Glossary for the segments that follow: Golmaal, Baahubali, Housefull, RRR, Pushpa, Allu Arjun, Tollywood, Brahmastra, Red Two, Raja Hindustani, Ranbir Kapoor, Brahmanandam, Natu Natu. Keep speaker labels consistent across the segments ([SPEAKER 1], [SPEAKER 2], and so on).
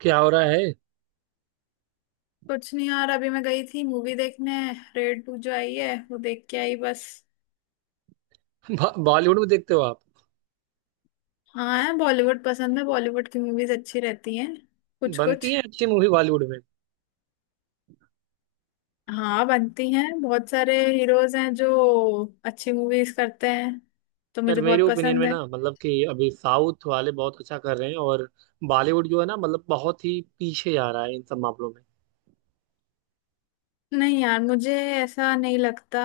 [SPEAKER 1] क्या हो रहा है।
[SPEAKER 2] कुछ नहीं यार अभी मैं गई थी मूवी देखने। रेड टू जो आई है वो देख के आई बस।
[SPEAKER 1] बॉलीवुड में देखते हो आप।
[SPEAKER 2] हाँ है बॉलीवुड पसंद है बॉलीवुड की मूवीज अच्छी रहती हैं। कुछ कुछ।
[SPEAKER 1] बनती है अच्छी मूवी बॉलीवुड में।
[SPEAKER 2] हाँ बनती हैं बहुत सारे हीरोज हैं जो अच्छी मूवीज करते हैं तो
[SPEAKER 1] यार
[SPEAKER 2] मुझे
[SPEAKER 1] मेरे
[SPEAKER 2] बहुत
[SPEAKER 1] ओपिनियन में
[SPEAKER 2] पसंद है।
[SPEAKER 1] ना मतलब कि अभी साउथ वाले बहुत अच्छा कर रहे हैं और बॉलीवुड जो है ना मतलब बहुत ही पीछे जा रहा है इन सब मामलों में।
[SPEAKER 2] नहीं यार मुझे ऐसा नहीं लगता।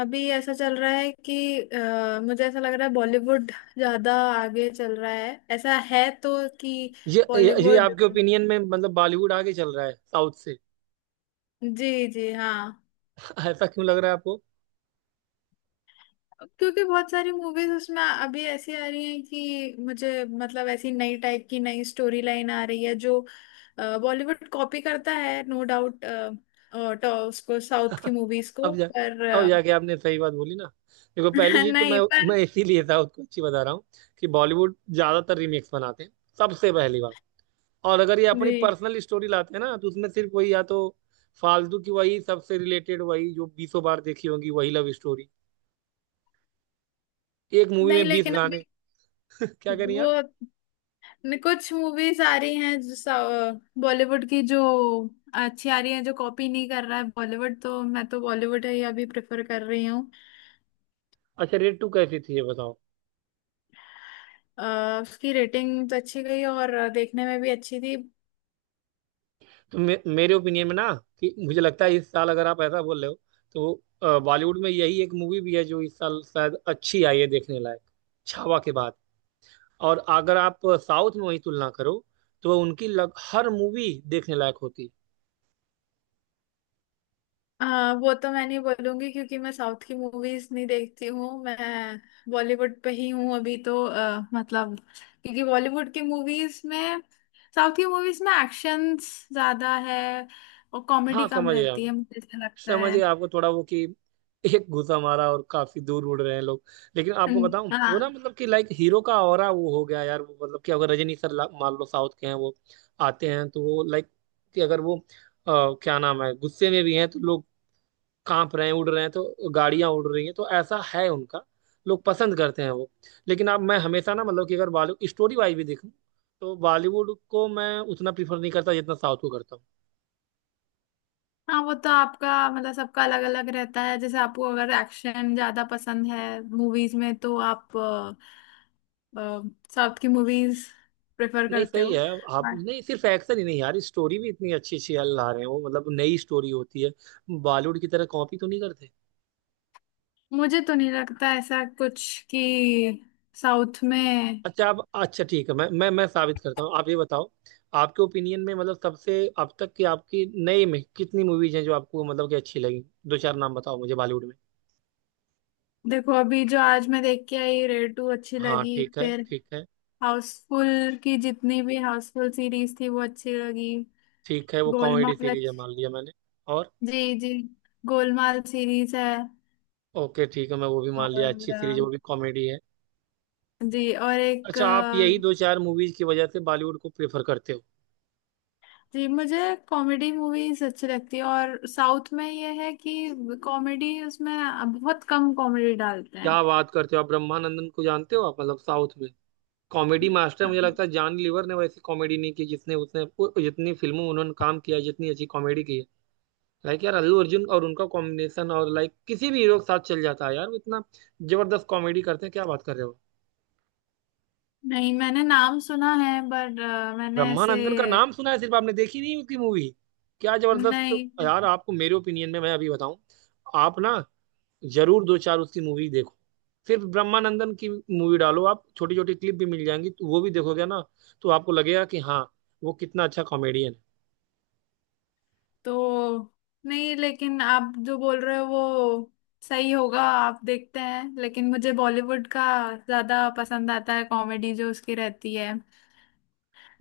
[SPEAKER 2] अभी ऐसा चल रहा है कि मुझे ऐसा लग रहा है बॉलीवुड ज्यादा आगे चल रहा है ऐसा है तो कि
[SPEAKER 1] ये
[SPEAKER 2] बॉलीवुड।
[SPEAKER 1] आपके ओपिनियन में मतलब बॉलीवुड आगे चल रहा है साउथ से?
[SPEAKER 2] जी जी हाँ।
[SPEAKER 1] ऐसा क्यों लग रहा है आपको?
[SPEAKER 2] क्योंकि बहुत सारी मूवीज उसमें अभी ऐसी आ रही हैं कि मुझे मतलब ऐसी नई टाइप की नई स्टोरी लाइन आ रही है जो बॉलीवुड कॉपी करता है नो डाउट। तो उसको साउथ की मूवीज को
[SPEAKER 1] अब जा।
[SPEAKER 2] पर
[SPEAKER 1] अब
[SPEAKER 2] अ,
[SPEAKER 1] जाके आपने सही बात बोली ना। देखो पहली चीज तो
[SPEAKER 2] नहीं
[SPEAKER 1] मैं।
[SPEAKER 2] पर।
[SPEAKER 1] मैं इसीलिए साउथ को अच्छी बता रहा हूँ कि बॉलीवुड ज्यादातर रीमेक्स बनाते हैं। सबसे पहली बात। और अगर ये अपनी
[SPEAKER 2] जी।
[SPEAKER 1] पर्सनल स्टोरी लाते हैं ना तो उसमें सिर्फ वही या तो फालतू की वही सबसे रिलेटेड वही जो बीसों बार देखी होंगी वही लव स्टोरी। एक मूवी
[SPEAKER 2] नहीं
[SPEAKER 1] में बीस
[SPEAKER 2] लेकिन
[SPEAKER 1] गाने
[SPEAKER 2] अभी
[SPEAKER 1] क्या करें
[SPEAKER 2] वो
[SPEAKER 1] आप।
[SPEAKER 2] कुछ मूवीज आ रही हैं जो बॉलीवुड की जो अच्छी आ रही हैं जो कॉपी नहीं कर रहा है बॉलीवुड तो मैं तो बॉलीवुड ही अभी प्रेफर कर रही हूँ।
[SPEAKER 1] अच्छा रेड 2 कैसी थी ये बताओ।
[SPEAKER 2] अ, उसकी रेटिंग तो अच्छी गई और देखने में भी अच्छी थी।
[SPEAKER 1] मेरे ओपिनियन में ना कि मुझे लगता है इस साल अगर आप ऐसा बोल रहे हो तो बॉलीवुड में यही एक मूवी भी है जो इस साल शायद अच्छी आई है देखने लायक छावा के बाद। और अगर आप साउथ में वही तुलना करो तो हर मूवी देखने लायक होती।
[SPEAKER 2] अ, वो तो मैं नहीं बोलूंगी क्योंकि मैं साउथ की मूवीज नहीं देखती हूँ मैं बॉलीवुड पे ही हूँ अभी तो मतलब। क्योंकि बॉलीवुड की मूवीज में साउथ की मूवीज में एक्शंस ज्यादा है और
[SPEAKER 1] हाँ
[SPEAKER 2] कॉमेडी कम
[SPEAKER 1] समझ गया।
[SPEAKER 2] रहती है मुझे ऐसा लगता
[SPEAKER 1] समझिए
[SPEAKER 2] है।
[SPEAKER 1] आपको थोड़ा वो कि एक घुसा मारा और काफी दूर उड़ रहे हैं लोग। लेकिन आपको बताऊं
[SPEAKER 2] हम्म।
[SPEAKER 1] वो ना
[SPEAKER 2] हाँ।
[SPEAKER 1] मतलब कि लाइक हीरो का ऑरा वो हो गया यार वो मतलब कि अगर रजनी सर मान लो साउथ के हैं वो आते हैं तो वो लाइक कि अगर वो अ, क्या नाम है गुस्से में भी हैं तो लोग कांप रहे हैं उड़ रहे हैं तो गाड़ियां उड़ रही हैं तो ऐसा है उनका। लोग पसंद करते हैं वो। लेकिन अब मैं हमेशा ना मतलब कि अगर बॉलीवुड स्टोरी वाइज भी देखूं तो बॉलीवुड को मैं उतना प्रीफर नहीं करता जितना साउथ को करता हूँ।
[SPEAKER 2] हाँ वो तो आपका मतलब सबका अलग अलग रहता है जैसे आपको अगर एक्शन ज्यादा पसंद है मूवीज में तो आप साउथ की मूवीज प्रेफर
[SPEAKER 1] नहीं
[SPEAKER 2] करते
[SPEAKER 1] सही
[SPEAKER 2] हो।
[SPEAKER 1] है। आप
[SPEAKER 2] But
[SPEAKER 1] नहीं सिर्फ एक्शन ही नहीं यार स्टोरी भी इतनी अच्छी अच्छी यार ला रहे हैं वो मतलब नई स्टोरी होती है बॉलीवुड की तरह कॉपी तो नहीं करते।
[SPEAKER 2] मुझे तो नहीं लगता ऐसा कुछ कि साउथ में।
[SPEAKER 1] अच्छा आप अच्छा ठीक है मैं साबित करता हूँ आप ये बताओ। आपके ओपिनियन में मतलब सबसे अब तक की आपकी नई में कितनी मूवीज हैं जो आपको मतलब कि अच्छी लगी। दो चार नाम बताओ मुझे बॉलीवुड में।
[SPEAKER 2] देखो अभी जो आज मैं देख के आई रेड टू अच्छी
[SPEAKER 1] हाँ
[SPEAKER 2] लगी
[SPEAKER 1] ठीक है
[SPEAKER 2] फिर।
[SPEAKER 1] ठीक है।
[SPEAKER 2] हाउसफुल की जितनी भी हाउसफुल सीरीज थी वो अच्छी लगी।
[SPEAKER 1] ठीक है वो कॉमेडी
[SPEAKER 2] गोलमाल
[SPEAKER 1] सीरीज है मान लिया मैंने। और
[SPEAKER 2] जी जी। गोलमाल सीरीज है।
[SPEAKER 1] ओके ठीक है मैं वो भी मान लिया अच्छी सीरीज है
[SPEAKER 2] और।
[SPEAKER 1] वो भी कॉमेडी है।
[SPEAKER 2] जी और एक
[SPEAKER 1] अच्छा आप यही दो चार मूवीज की वजह से बॉलीवुड को प्रेफर करते हो?
[SPEAKER 2] जी मुझे कॉमेडी मूवीज अच्छी लगती है और साउथ में ये है कि कॉमेडी उसमें बहुत कम कॉमेडी डालते हैं।
[SPEAKER 1] क्या बात करते हो आप ब्रह्मानंदन को जानते हो आप मतलब साउथ में कॉमेडी मास्टर। मुझे लगता है जॉन लीवर ने वैसी कॉमेडी नहीं की जिसने उसने जितनी फिल्मों में उन्होंने काम किया है, जितनी अच्छी कॉमेडी की है। लाइक यार अल्लू अर्जुन और उनका कॉम्बिनेशन और लाइक किसी भी हीरो के साथ चल जाता है यार वो इतना जबरदस्त कॉमेडी करते हैं। क्या बात कर रहे हो?
[SPEAKER 2] नहीं मैंने नाम सुना है बट मैंने ऐसे।
[SPEAKER 1] ब्रह्मानंदन का नाम सुना है सिर्फ आपने देखी नहीं उसकी मूवी। क्या जबरदस्त।
[SPEAKER 2] नहीं।
[SPEAKER 1] यार आपको मेरे ओपिनियन में मैं अभी बताऊं आप ना जरूर दो चार उसकी मूवी देखो। सिर्फ ब्रह्मानंदन की मूवी डालो आप छोटी छोटी क्लिप भी मिल जाएंगी तो वो भी देखोगे ना तो आपको लगेगा कि हाँ वो कितना अच्छा कॉमेडियन
[SPEAKER 2] तो नहीं लेकिन आप जो बोल रहे हो वो सही होगा आप देखते हैं लेकिन मुझे बॉलीवुड का ज्यादा पसंद आता है कॉमेडी जो उसकी रहती है।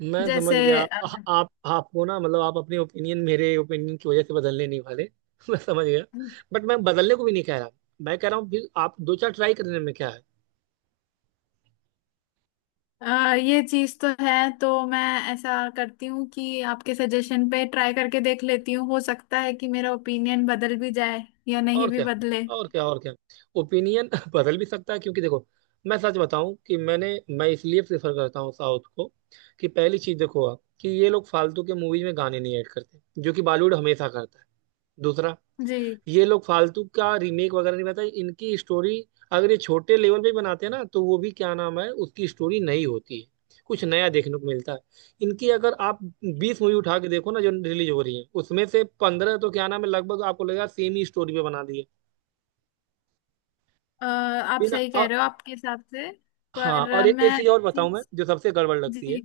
[SPEAKER 1] है। मैं समझ
[SPEAKER 2] जैसे।
[SPEAKER 1] गया। आप आपको ना मतलब आप अपने ओपिनियन मेरे ओपिनियन की वजह से बदलने नहीं वाले। मैं समझ गया। बट मैं बदलने को भी नहीं कह रहा। मैं कह रहा हूँ फिर आप दो चार ट्राई करने में क्या है।
[SPEAKER 2] ये चीज तो है। तो मैं ऐसा करती हूँ कि आपके सजेशन पे ट्राई करके देख लेती हूँ हो सकता है कि मेरा ओपिनियन बदल भी जाए या नहीं
[SPEAKER 1] और
[SPEAKER 2] भी
[SPEAKER 1] क्या
[SPEAKER 2] बदले।
[SPEAKER 1] और क्या और क्या। ओपिनियन बदल भी सकता है क्योंकि देखो मैं सच बताऊं कि मैं इसलिए प्रेफर करता हूँ साउथ को कि पहली चीज देखो आप कि ये लोग फालतू के मूवीज में गाने नहीं ऐड करते जो कि बॉलीवुड हमेशा करता है। दूसरा,
[SPEAKER 2] जी।
[SPEAKER 1] ये लोग फालतू का रीमेक वगैरह नहीं बनाता। इनकी स्टोरी अगर ये छोटे लेवल पे बनाते हैं ना तो वो भी क्या नाम है उसकी स्टोरी नई होती है। कुछ नया देखने को मिलता है। इनकी अगर आप 20 मूवी उठा के देखो ना जो रिलीज हो रही है उसमें से 15 तो क्या नाम है लगभग आपको लगेगा सेम ही स्टोरी पे बना दी है
[SPEAKER 2] आप
[SPEAKER 1] बिना।
[SPEAKER 2] सही कह
[SPEAKER 1] और
[SPEAKER 2] रहे हो आपके हिसाब से।
[SPEAKER 1] हाँ
[SPEAKER 2] पर
[SPEAKER 1] और
[SPEAKER 2] आ,
[SPEAKER 1] एक
[SPEAKER 2] मैं
[SPEAKER 1] चीज
[SPEAKER 2] एक
[SPEAKER 1] और बताऊं मैं
[SPEAKER 2] चीज।
[SPEAKER 1] जो सबसे गड़बड़ लगती है।
[SPEAKER 2] जी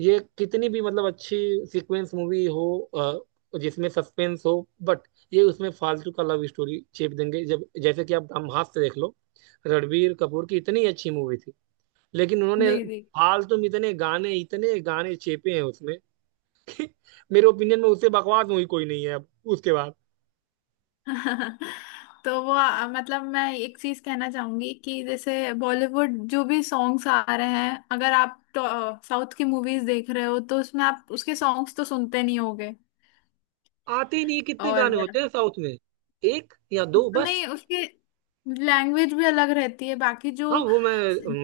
[SPEAKER 1] ये कितनी भी मतलब अच्छी सीक्वेंस मूवी हो जिसमें सस्पेंस हो बट ये उसमें फालतू का लव स्टोरी चेप देंगे जब जैसे कि आप ब्रह्मास्त्र देख लो। रणबीर कपूर की इतनी अच्छी मूवी थी लेकिन उन्होंने
[SPEAKER 2] जी। जी।
[SPEAKER 1] फालतू में इतने गाने चेपे हैं उसमें। मेरे ओपिनियन में उससे बकवास मूवी कोई नहीं है अब उसके बाद।
[SPEAKER 2] तो वो मतलब मैं एक चीज कहना चाहूंगी कि जैसे बॉलीवुड जो भी सॉन्ग्स आ रहे हैं अगर आप साउथ की मूवीज देख रहे हो तो उसमें आप उसके सॉन्ग्स तो सुनते नहीं होगे।
[SPEAKER 1] आते ही नहीं कितने
[SPEAKER 2] और।
[SPEAKER 1] गाने होते हैं साउथ में एक या दो
[SPEAKER 2] तो
[SPEAKER 1] बस।
[SPEAKER 2] नहीं उसकी लैंग्वेज भी अलग रहती है बाकी जो
[SPEAKER 1] हाँ वो मैं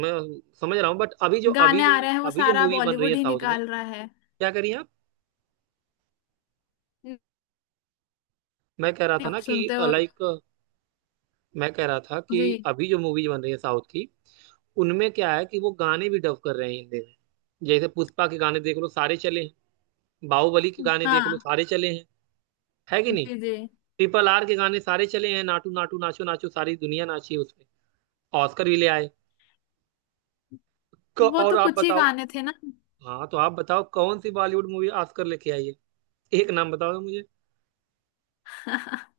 [SPEAKER 1] मैं समझ रहा हूँ बट अभी जो अभी
[SPEAKER 2] गाने
[SPEAKER 1] जो
[SPEAKER 2] आ रहे हैं वो
[SPEAKER 1] अभी जो
[SPEAKER 2] सारा
[SPEAKER 1] मूवी बन रही है
[SPEAKER 2] बॉलीवुड ही
[SPEAKER 1] साउथ में।
[SPEAKER 2] निकाल रहा है।
[SPEAKER 1] क्या करिए आप। मैं कह रहा था ना
[SPEAKER 2] आप
[SPEAKER 1] कि
[SPEAKER 2] सुनते हो।
[SPEAKER 1] लाइक मैं कह रहा था कि
[SPEAKER 2] जी।
[SPEAKER 1] अभी जो मूवी बन रही है साउथ की उनमें क्या है कि वो गाने भी डब कर रहे हैं हिंदी में। जैसे पुष्पा के गाने देख लो सारे चले हैं। बाहुबली के गाने देख लो
[SPEAKER 2] हाँ।
[SPEAKER 1] सारे चले हैं है कि नहीं।
[SPEAKER 2] जी जी।
[SPEAKER 1] RRR के गाने सारे चले हैं नाटू नाटू नाचो नाचो सारी दुनिया नाची है उसमें। ऑस्कर भी ले आए।
[SPEAKER 2] वो
[SPEAKER 1] और
[SPEAKER 2] तो
[SPEAKER 1] आप
[SPEAKER 2] कुछ ही
[SPEAKER 1] बताओ।
[SPEAKER 2] गाने थे ना।
[SPEAKER 1] हाँ तो आप बताओ कौन सी बॉलीवुड मूवी ऑस्कर लेके आई है? एक नाम बताओ मुझे।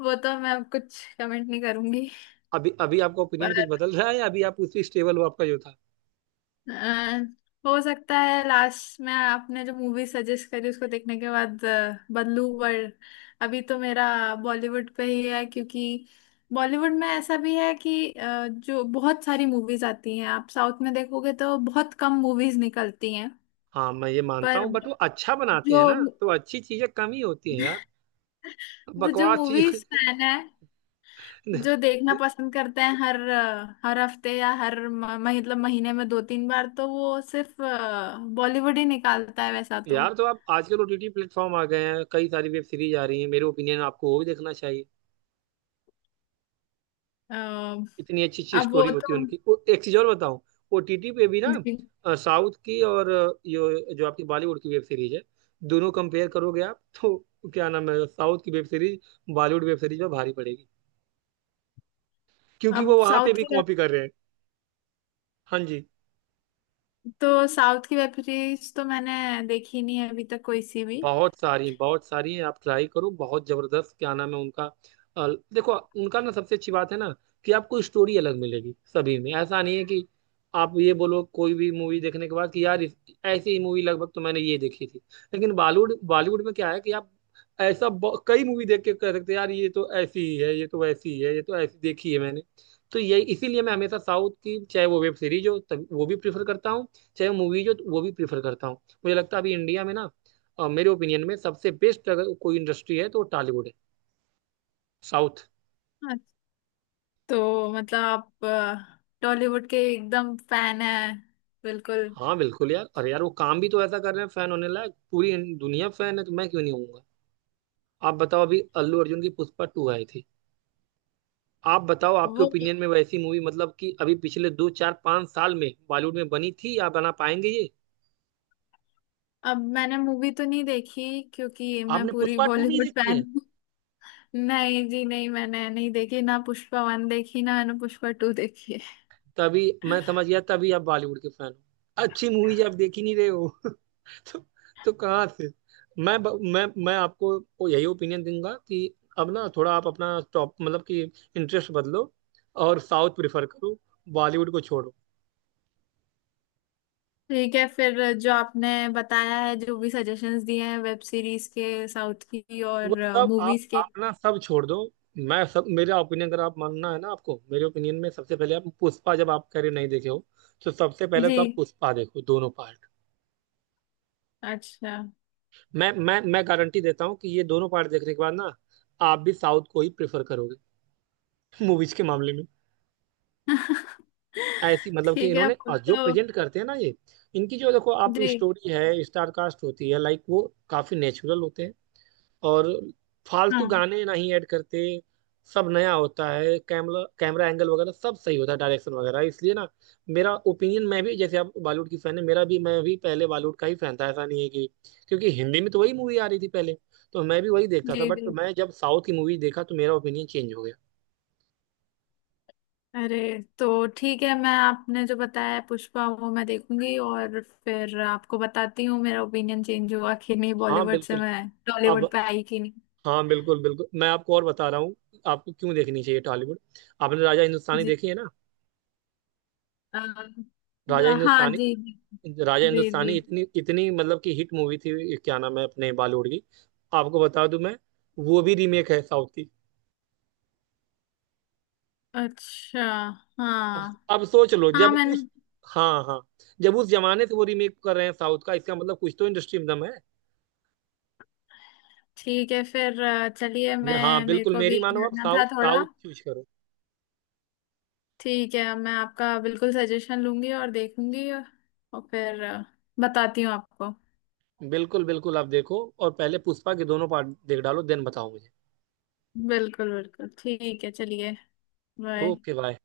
[SPEAKER 2] वो तो मैं कुछ कमेंट नहीं करूंगी।
[SPEAKER 1] अभी अभी आपका ओपिनियन
[SPEAKER 2] पर
[SPEAKER 1] कुछ बदल रहा है या अभी आप उसी स्टेबल हो आपका जो था?
[SPEAKER 2] अ, हो सकता है लास्ट में आपने जो मूवी सजेस्ट करी उसको देखने के बाद बदलू वर्ल्ड। अभी तो मेरा बॉलीवुड पे ही है क्योंकि बॉलीवुड में ऐसा भी है कि जो बहुत सारी मूवीज आती हैं आप साउथ में देखोगे तो बहुत कम मूवीज निकलती हैं।
[SPEAKER 1] हाँ मैं ये मानता
[SPEAKER 2] पर
[SPEAKER 1] हूँ बट वो अच्छा बनाते
[SPEAKER 2] जो
[SPEAKER 1] हैं ना तो अच्छी चीजें कम ही होती हैं यार।
[SPEAKER 2] जो
[SPEAKER 1] बकवास चीजें।
[SPEAKER 2] मूवीज फैन है जो देखना पसंद करते हैं हर हर हफ्ते या हर मतलब महीने में दो तीन बार तो वो सिर्फ बॉलीवुड ही निकालता है वैसा।
[SPEAKER 1] यार तो आप आजकल OTT प्लेटफॉर्म आ गए हैं कई सारी वेब सीरीज आ रही हैं मेरे ओपिनियन आपको वो भी देखना चाहिए।
[SPEAKER 2] तो
[SPEAKER 1] इतनी अच्छी अच्छी
[SPEAKER 2] अब वो
[SPEAKER 1] स्टोरी होती है
[SPEAKER 2] तो।
[SPEAKER 1] उनकी वो एक चीज और बताऊं। OTT पे भी ना
[SPEAKER 2] जी।
[SPEAKER 1] साउथ की और यो जो आपकी बॉलीवुड की वेब सीरीज है दोनों कंपेयर करोगे आप तो क्या नाम है साउथ की web series Bollywood web series में भारी पड़ेगी क्योंकि वो
[SPEAKER 2] अब
[SPEAKER 1] वहां पे
[SPEAKER 2] साउथ
[SPEAKER 1] भी
[SPEAKER 2] की
[SPEAKER 1] कॉपी कर रहे हैं। हाँ जी।
[SPEAKER 2] तो साउथ की वेब सीरीज तो मैंने देखी नहीं है अभी तक कोई सी भी।
[SPEAKER 1] बहुत सारी हैं आप ट्राई करो बहुत जबरदस्त क्या नाम है उनका। अ, देखो उनका ना सबसे अच्छी बात है ना कि आपको स्टोरी अलग मिलेगी सभी में ऐसा नहीं है कि आप ये बोलो कोई भी मूवी देखने के बाद कि यार ऐसी ही मूवी लगभग तो मैंने ये देखी थी। लेकिन बॉलीवुड बॉलीवुड में क्या है कि आप ऐसा कई मूवी देख के कह सकते हैं यार ये तो ऐसी ही है ये तो वैसी ही है ये तो ऐसी देखी है मैंने। तो यही इसीलिए मैं हमेशा साउथ की चाहे वो वेब सीरीज हो तब वो भी प्रीफर करता हूँ चाहे मूवीज हो तो वो भी प्रीफर करता हूँ। मुझे लगता है अभी इंडिया में ना मेरे ओपिनियन में सबसे बेस्ट अगर कोई इंडस्ट्री है तो टॉलीवुड है साउथ।
[SPEAKER 2] हाँ, तो मतलब आप टॉलीवुड के एकदम फैन है। बिल्कुल।
[SPEAKER 1] हाँ बिल्कुल यार अरे यार वो काम भी तो ऐसा कर रहे हैं फैन होने लायक पूरी दुनिया फैन है तो मैं क्यों नहीं होऊंगा। आप बताओ अभी अल्लू अर्जुन की पुष्पा 2 आई थी। आप बताओ आपके
[SPEAKER 2] वो
[SPEAKER 1] ओपिनियन में वैसी मूवी मतलब कि अभी पिछले दो चार पांच साल में बॉलीवुड में बनी थी या बना पाएंगे ये।
[SPEAKER 2] अब मैंने मूवी तो नहीं देखी क्योंकि मैं
[SPEAKER 1] आपने
[SPEAKER 2] पूरी
[SPEAKER 1] पुष्पा 2 नहीं
[SPEAKER 2] बॉलीवुड
[SPEAKER 1] देखी
[SPEAKER 2] फैन
[SPEAKER 1] है?
[SPEAKER 2] हूँ। नहीं जी नहीं मैंने नहीं देखी ना पुष्पा वन देखी ना मैंने पुष्पा टू देखी है।
[SPEAKER 1] तभी मैं समझ गया तभी आप बॉलीवुड के फैन हो। अच्छी मूवी आप देख ही नहीं रहे हो। तो, तो कहाँ से। मैं ब- मैं आपको वो यही ओपिनियन दूंगा कि अब ना थोड़ा आप अपना टॉप मतलब कि इंटरेस्ट बदलो और साउथ प्रिफर करो बॉलीवुड को छोड़ो।
[SPEAKER 2] ठीक है फिर जो आपने बताया है जो भी सजेशंस दिए हैं वेब सीरीज के साउथ की
[SPEAKER 1] वो
[SPEAKER 2] और
[SPEAKER 1] सब
[SPEAKER 2] मूवीज के।
[SPEAKER 1] आप ना सब छोड़ दो। मैं सब मेरा ओपिनियन अगर आप मानना है ना आपको मेरे ओपिनियन में सबसे पहले आप पुष्पा जब आप कह रहे हो नहीं देखे हो तो सबसे पहले तो आप
[SPEAKER 2] जी।
[SPEAKER 1] पुष्पा देखो दोनों पार्ट।
[SPEAKER 2] अच्छा।
[SPEAKER 1] मैं गारंटी देता हूँ कि ये दोनों पार्ट देखने के बाद ना आप भी साउथ को ही प्रेफर करोगे। मूवीज के मामले में। ऐसी मतलब कि
[SPEAKER 2] ठीक है
[SPEAKER 1] इन्होंने
[SPEAKER 2] आपको
[SPEAKER 1] और जो
[SPEAKER 2] तो।
[SPEAKER 1] प्रेजेंट करते हैं ना ये इनकी जो देखो आप
[SPEAKER 2] जी।
[SPEAKER 1] स्टोरी है स्टार कास्ट होती है लाइक वो काफी नेचुरल होते हैं और फालतू
[SPEAKER 2] हाँ
[SPEAKER 1] गाने नहीं ऐड करते। सब नया होता है कैमरा कैमरा एंगल वगैरह सब सही होता है डायरेक्शन वगैरह इसलिए ना मेरा ओपिनियन मैं भी जैसे आप बॉलीवुड की फैन है मेरा भी मैं भी पहले बॉलीवुड का ही फैन था ऐसा नहीं है कि क्योंकि हिंदी में तो वही मूवी आ रही थी पहले तो मैं भी वही देखता था
[SPEAKER 2] जी जी।
[SPEAKER 1] बट मैं जब साउथ की मूवी देखा तो मेरा ओपिनियन चेंज हो गया।
[SPEAKER 2] अरे। तो ठीक है मैं आपने जो बताया पुष्पा वो मैं देखूंगी और फिर आपको बताती हूँ मेरा ओपिनियन चेंज हुआ कि नहीं
[SPEAKER 1] हाँ
[SPEAKER 2] बॉलीवुड से
[SPEAKER 1] बिल्कुल।
[SPEAKER 2] मैं
[SPEAKER 1] अब
[SPEAKER 2] टॉलीवुड पे आई कि नहीं।
[SPEAKER 1] हाँ बिल्कुल बिल्कुल मैं आपको और बता रहा हूँ आपको क्यों देखनी चाहिए टॉलीवुड। आपने राजा हिंदुस्तानी
[SPEAKER 2] जी
[SPEAKER 1] देखी है ना।
[SPEAKER 2] आ,
[SPEAKER 1] राजा
[SPEAKER 2] हाँ
[SPEAKER 1] हिंदुस्तानी।
[SPEAKER 2] जी जी।
[SPEAKER 1] राजा
[SPEAKER 2] जी
[SPEAKER 1] हिंदुस्तानी
[SPEAKER 2] जी।
[SPEAKER 1] इतनी इतनी मतलब कि हिट मूवी थी क्या नाम है अपने बॉलीवुड की आपको बता दूं मैं वो भी रीमेक है साउथ की।
[SPEAKER 2] अच्छा।
[SPEAKER 1] अब
[SPEAKER 2] हाँ।
[SPEAKER 1] अब सोच लो
[SPEAKER 2] हाँ
[SPEAKER 1] जब
[SPEAKER 2] मैंने।
[SPEAKER 1] उस हाँ हाँ जब उस जमाने से वो रीमेक कर रहे हैं साउथ का इसका मतलब कुछ तो इंडस्ट्री में दम है।
[SPEAKER 2] ठीक है फिर चलिए
[SPEAKER 1] हाँ
[SPEAKER 2] मैं मेरे
[SPEAKER 1] बिल्कुल
[SPEAKER 2] को भी
[SPEAKER 1] मेरी मानो आप
[SPEAKER 2] जाना
[SPEAKER 1] साउथ
[SPEAKER 2] था थोड़ा।
[SPEAKER 1] साउथ चूज करो।
[SPEAKER 2] ठीक है मैं आपका बिल्कुल सजेशन लूंगी और देखूंगी। और फिर बताती हूँ आपको।
[SPEAKER 1] बिल्कुल बिल्कुल आप देखो और पहले पुष्पा के दोनों पार्ट देख डालो देन बताओ मुझे।
[SPEAKER 2] बिल्कुल बिल्कुल ठीक है चलिए। बाय।
[SPEAKER 1] Okay bye.